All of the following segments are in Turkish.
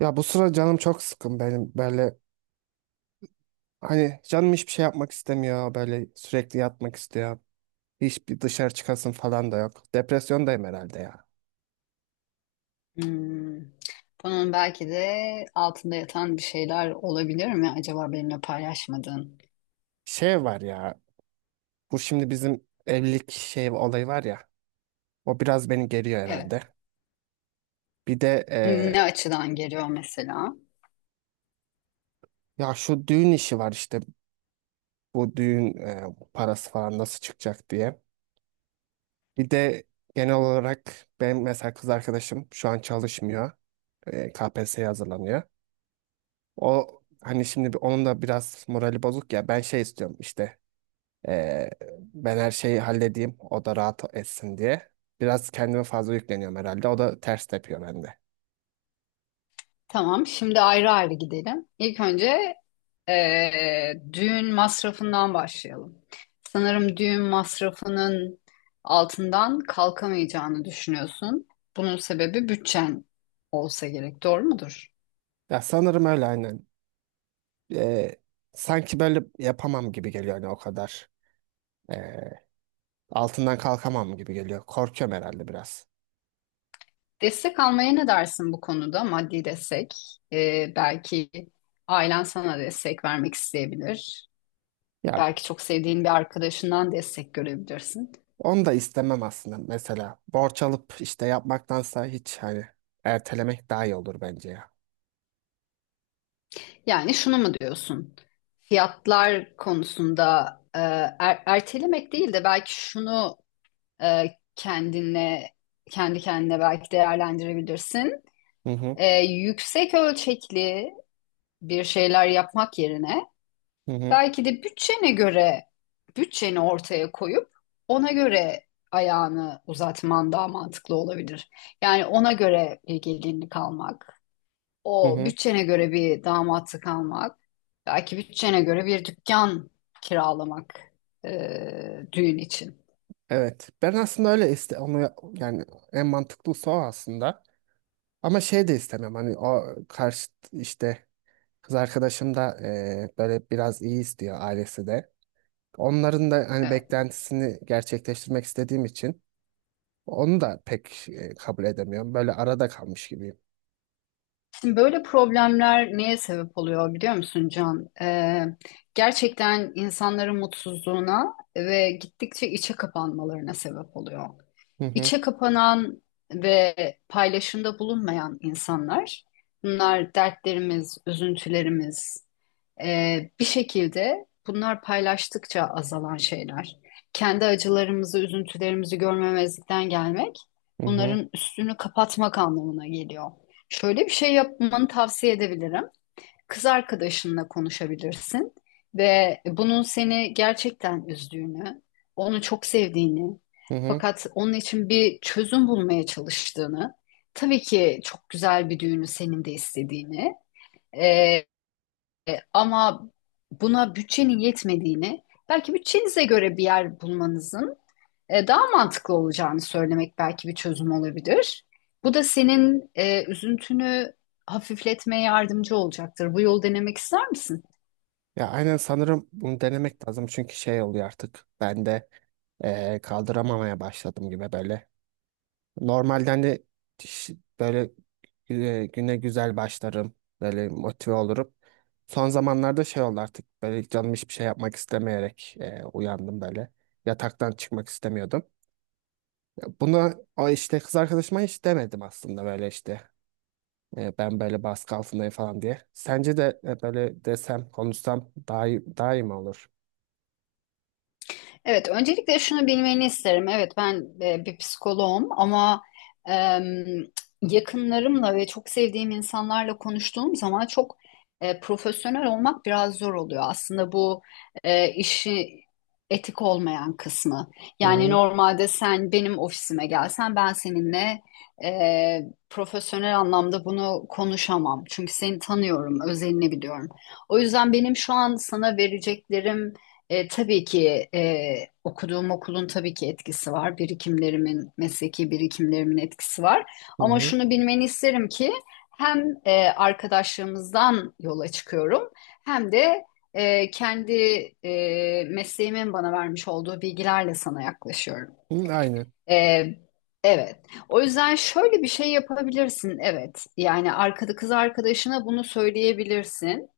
Ya, bu sıra canım çok sıkın benim böyle. Hani canım hiçbir şey yapmak istemiyor, böyle sürekli yatmak istiyor. Hiçbir dışarı çıkasın falan da yok. Depresyondayım herhalde ya. Hmm. Bunun belki de altında yatan bir şeyler olabilir mi acaba benimle paylaşmadığın? Şey var ya, bu şimdi bizim evlilik şey olayı var ya, o biraz beni geriyor Evet. herhalde. Bir de Ne açıdan geliyor mesela? Ya şu düğün işi var işte, bu düğün parası falan nasıl çıkacak diye. Bir de genel olarak benim mesela kız arkadaşım şu an çalışmıyor. KPSS'ye hazırlanıyor. O hani şimdi onun da biraz morali bozuk ya. Ben şey istiyorum işte. eee, ben her şeyi halledeyim. O da rahat etsin diye. Biraz kendime fazla yükleniyorum herhalde. O da ters tepiyor bende. Tamam, şimdi ayrı ayrı gidelim. İlk önce düğün masrafından başlayalım. Sanırım düğün masrafının altından kalkamayacağını düşünüyorsun. Bunun sebebi bütçen olsa gerek, doğru mudur? Ya, sanırım öyle aynen. Eee, sanki böyle yapamam gibi geliyor, hani o kadar. Eee, altından kalkamam gibi geliyor. Korkuyorum herhalde biraz. Destek almaya ne dersin bu konuda? Maddi destek. Belki ailen sana destek vermek isteyebilir. Ya, Belki çok sevdiğin bir arkadaşından destek görebilirsin. onu da istemem aslında mesela. Borç alıp işte yapmaktansa hiç hani ertelemek daha iyi olur bence ya. Yani şunu mu diyorsun? Fiyatlar konusunda e, ertelemek değil de belki şunu e, kendine kendi kendine belki değerlendirebilirsin. Hı hı. Yüksek ölçekli bir şeyler yapmak yerine Hı hı. belki de bütçene göre bütçeni ortaya koyup ona göre ayağını uzatman daha mantıklı olabilir. Yani ona göre bir gelinlik almak, Hı o hı. bütçene göre bir damatlık almak, belki bütçene göre bir dükkan kiralamak düğün için. Evet. Ben aslında öyle iste onu, yani en mantıklısı o aslında. Ama şey de istemem, hani o karşı işte kız arkadaşım da böyle biraz iyi istiyor, ailesi de. Onların da hani Evet. beklentisini gerçekleştirmek istediğim için onu da pek kabul edemiyorum. Böyle arada kalmış gibiyim. Şimdi böyle problemler neye sebep oluyor biliyor musun, Can? Gerçekten insanların mutsuzluğuna ve gittikçe içe kapanmalarına sebep oluyor. Hı hı. İçe kapanan ve paylaşımda bulunmayan insanlar, bunlar dertlerimiz, üzüntülerimiz, bir şekilde bunlar paylaştıkça azalan şeyler. Kendi acılarımızı, üzüntülerimizi görmemezlikten gelmek Hı hı. bunların üstünü kapatmak anlamına geliyor. Şöyle bir şey yapmanı tavsiye edebilirim: kız arkadaşınla konuşabilirsin ve bunun seni gerçekten üzdüğünü, onu çok sevdiğini, Hı hı. fakat onun için bir çözüm bulmaya çalıştığını, tabii ki çok güzel bir düğünü senin de istediğini, e, ama buna bütçenin yetmediğini, belki bütçenize göre bir yer bulmanızın daha mantıklı olacağını söylemek belki bir çözüm olabilir. Bu da senin üzüntünü hafifletmeye yardımcı olacaktır. Bu yolu denemek ister misin? Ya, aynen sanırım bunu denemek lazım, çünkü şey oluyor artık ben de kaldıramamaya başladım gibi böyle. Normalden de ş- böyle güne güzel başlarım, böyle motive olurum. Son zamanlarda şey oldu artık, böyle canım hiçbir şey yapmak istemeyerek uyandım böyle. Yataktan çıkmak istemiyordum. Buna o işte kız arkadaşıma hiç demedim aslında, böyle işte ben böyle baskı altındayım falan diye. Sence de böyle desem konuşsam daha iyi, daha iyi mi olur? Evet, öncelikle şunu bilmeni isterim. Evet, ben bir psikoloğum ama em, yakınlarımla ve çok sevdiğim insanlarla konuştuğum zaman çok profesyonel olmak biraz zor oluyor. Aslında bu işi etik olmayan kısmı. Yani Hı. normalde sen benim ofisime gelsen ben seninle e, profesyonel anlamda bunu konuşamam. Çünkü seni tanıyorum, özelini biliyorum. O yüzden benim şu an sana vereceklerim tabii ki okuduğum okulun tabii ki etkisi var. Birikimlerimin, mesleki birikimlerimin etkisi var. Hı Ama hı. şunu bilmeni isterim ki hem arkadaşlığımızdan yola çıkıyorum hem de kendi mesleğimin bana vermiş olduğu bilgilerle sana yaklaşıyorum. Hı, aynen. E, evet. O yüzden şöyle bir şey yapabilirsin. Evet. Yani arkada kız arkadaşına bunu söyleyebilirsin.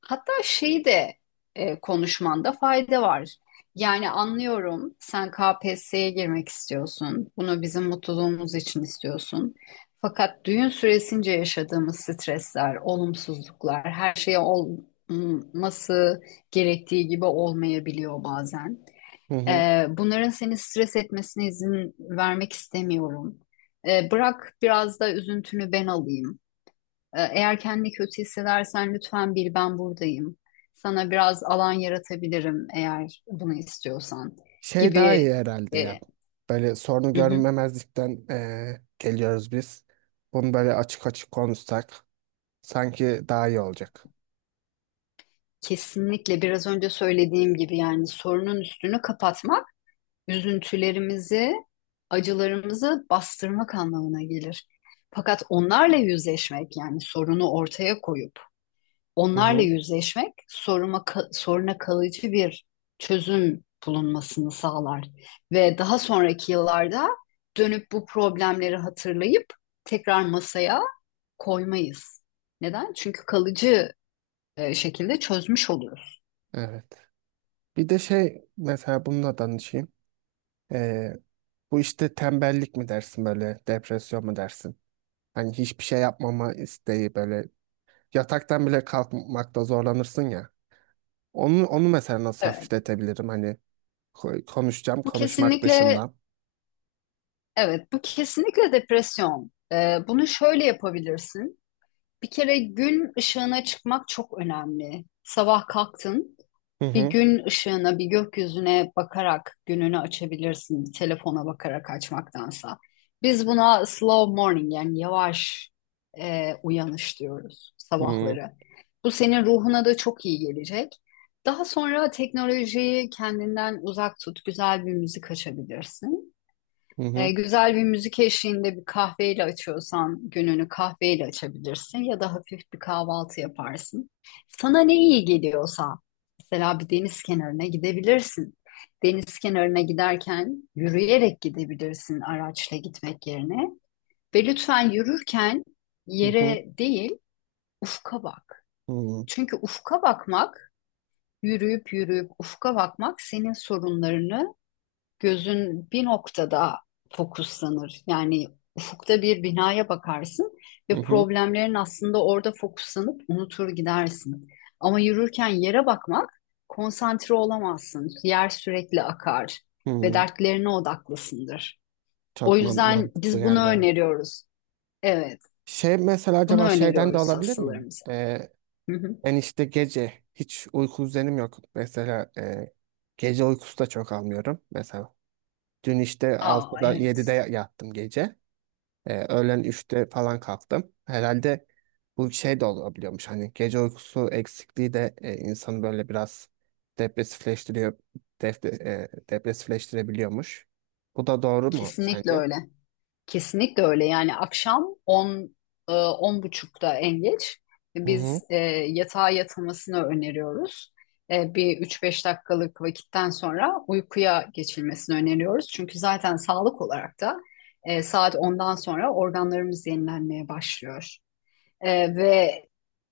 Hatta şeyi de konuşmanda fayda var. Yani anlıyorum, sen KPSS'ye girmek istiyorsun. Bunu bizim mutluluğumuz için istiyorsun. Fakat düğün süresince yaşadığımız stresler, olumsuzluklar, her şey olması gerektiği gibi olmayabiliyor bazen. Hı hı. Bunların seni stres etmesine izin vermek istemiyorum. Bırak biraz da üzüntünü ben alayım. Eğer kendini kötü hissedersen lütfen bil, ben buradayım. Sana biraz alan yaratabilirim eğer bunu istiyorsan Şey daha iyi gibi. herhalde yani. E, Böyle sorunu hı hı. görmemezlikten geliyoruz biz. Bunu böyle açık açık konuşsak sanki daha iyi olacak. Kesinlikle biraz önce söylediğim gibi yani sorunun üstünü kapatmak üzüntülerimizi, acılarımızı bastırmak anlamına gelir. Fakat onlarla yüzleşmek yani sorunu ortaya koyup Hı onlarla hı. yüzleşmek soruna kalıcı bir çözüm bulunmasını sağlar. Ve daha sonraki yıllarda dönüp bu problemleri hatırlayıp tekrar masaya koymayız. Neden? Çünkü kalıcı şekilde çözmüş oluyoruz. Evet. Bir de şey mesela bununla danışayım. Eee, bu işte tembellik mi dersin, böyle depresyon mu dersin? Hani hiçbir şey yapmama isteği böyle, yataktan bile kalkmakta zorlanırsın ya. Onu mesela nasıl Evet. hafifletebilirim? Hani konuşacağım Bu konuşmak kesinlikle dışında. Evet, bu kesinlikle depresyon. Bunu şöyle yapabilirsin. Bir kere gün ışığına çıkmak çok önemli. Sabah kalktın, Hı bir hı. gün ışığına, bir gökyüzüne bakarak gününü açabilirsin, bir telefona bakarak açmaktansa. Biz buna slow morning yani yavaş uyanış diyoruz Hı hı. sabahları. Bu senin ruhuna da çok iyi gelecek. Daha sonra teknolojiyi kendinden uzak tut, güzel bir müzik açabilirsin. Hı hı. Güzel bir müzik eşliğinde bir kahveyle açıyorsan gününü kahveyle açabilirsin ya da hafif bir kahvaltı yaparsın. Sana ne iyi geliyorsa mesela bir deniz kenarına gidebilirsin. Deniz kenarına giderken yürüyerek gidebilirsin araçla gitmek yerine ve lütfen yürürken yere değil ufka bak. Hı hı. Çünkü ufka bakmak, yürüyüp yürüyüp ufka bakmak senin sorunlarını, gözün bir noktada fokuslanır. Yani ufukta bir binaya bakarsın ve problemlerin aslında orada fokuslanıp unutur gidersin. Ama yürürken yere bakmak konsantre olamazsın. Yer sürekli akar Hı ve hı. dertlerine odaklısındır. O Çok yüzden mantıklı biz bunu yerler. öneriyoruz. Evet, Şey mesela bunu acaba şeyden de öneriyoruz olabilir mi? hastalarımıza. Ee, Hı hı. ben işte gece hiç uyku düzenim yok. Mesela gece uykusu da çok almıyorum mesela. Dün işte Aa, 6'da 7'de evet, yattım gece. Öğlen 3'te falan kalktım. Herhalde bu şey de olabiliyormuş. Hani gece uykusu eksikliği de insanı böyle biraz depresifleştiriyor. Depresifleştirebiliyormuş. Bu da doğru mu kesinlikle sence? öyle. Kesinlikle öyle. Yani akşam 10 10 buçukta en geç Hı hı, biz yatağa yatılmasını öneriyoruz. Bir üç beş dakikalık vakitten sonra uykuya geçilmesini öneriyoruz. Çünkü zaten sağlık olarak da saat ondan sonra organlarımız yenilenmeye başlıyor. Ve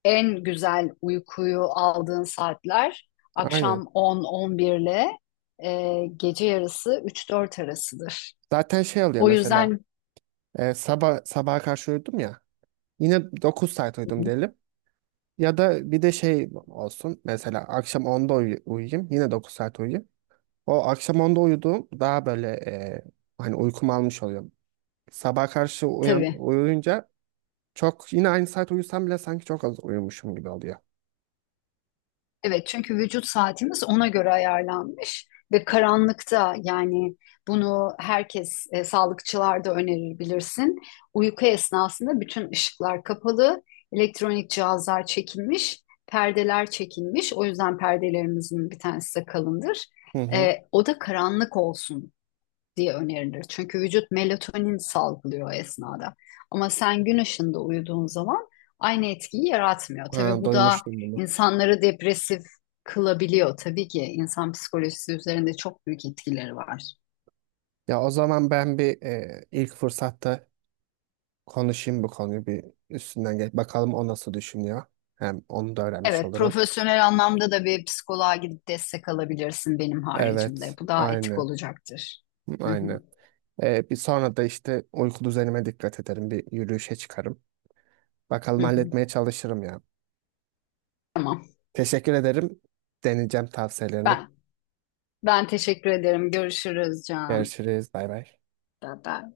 en güzel uykuyu aldığın saatler aynen. akşam on 11 ile gece yarısı üç dört arasıdır. Zaten şey oluyor O mesela yüzden sabaha karşı uyudum ya, yine 9 saat uyudum diyelim. Ya da bir de şey olsun mesela akşam 10'da uyuyayım, yine 9 saat uyuyayım. O akşam 10'da uyuduğum daha böyle hani uykum almış oluyor. Sabah karşı uyan, tabii. uyuyunca çok, yine aynı saat uyusam bile sanki çok az uyumuşum gibi oluyor. Evet çünkü vücut saatimiz ona göre ayarlanmış ve karanlıkta yani bunu herkes, sağlıkçılar da önerir bilirsin. Uyku esnasında bütün ışıklar kapalı, elektronik cihazlar çekilmiş, perdeler çekilmiş. O yüzden perdelerimizin bir tanesi de kalındır. Hı hı. Oda karanlık olsun diye önerilir. Çünkü vücut melatonin salgılıyor o esnada. Ama sen gün ışığında uyuduğun zaman aynı etkiyi yaratmıyor. Tabii Ha, bu da duymuştum bunu. insanları depresif kılabiliyor. Tabii ki insan psikolojisi üzerinde çok büyük etkileri var. Ya o zaman ben bir ilk fırsatta konuşayım bu konuyu, bir üstünden geç. Bakalım o nasıl düşünüyor. Hem onu da öğrenmiş Evet, olurum. profesyonel anlamda da bir psikoloğa gidip destek alabilirsin benim haricimde. Evet, Bu daha etik aynı, olacaktır. Hı hı, aynı. Bir sonra da işte uyku düzenime dikkat ederim. Bir yürüyüşe çıkarım. hı Bakalım, hı. halletmeye çalışırım ya. Tamam. Teşekkür ederim. Deneyeceğim tavsiyelerini. Ben Ben teşekkür ederim. Görüşürüz Can. Görüşürüz. Bay bay. Bye bye.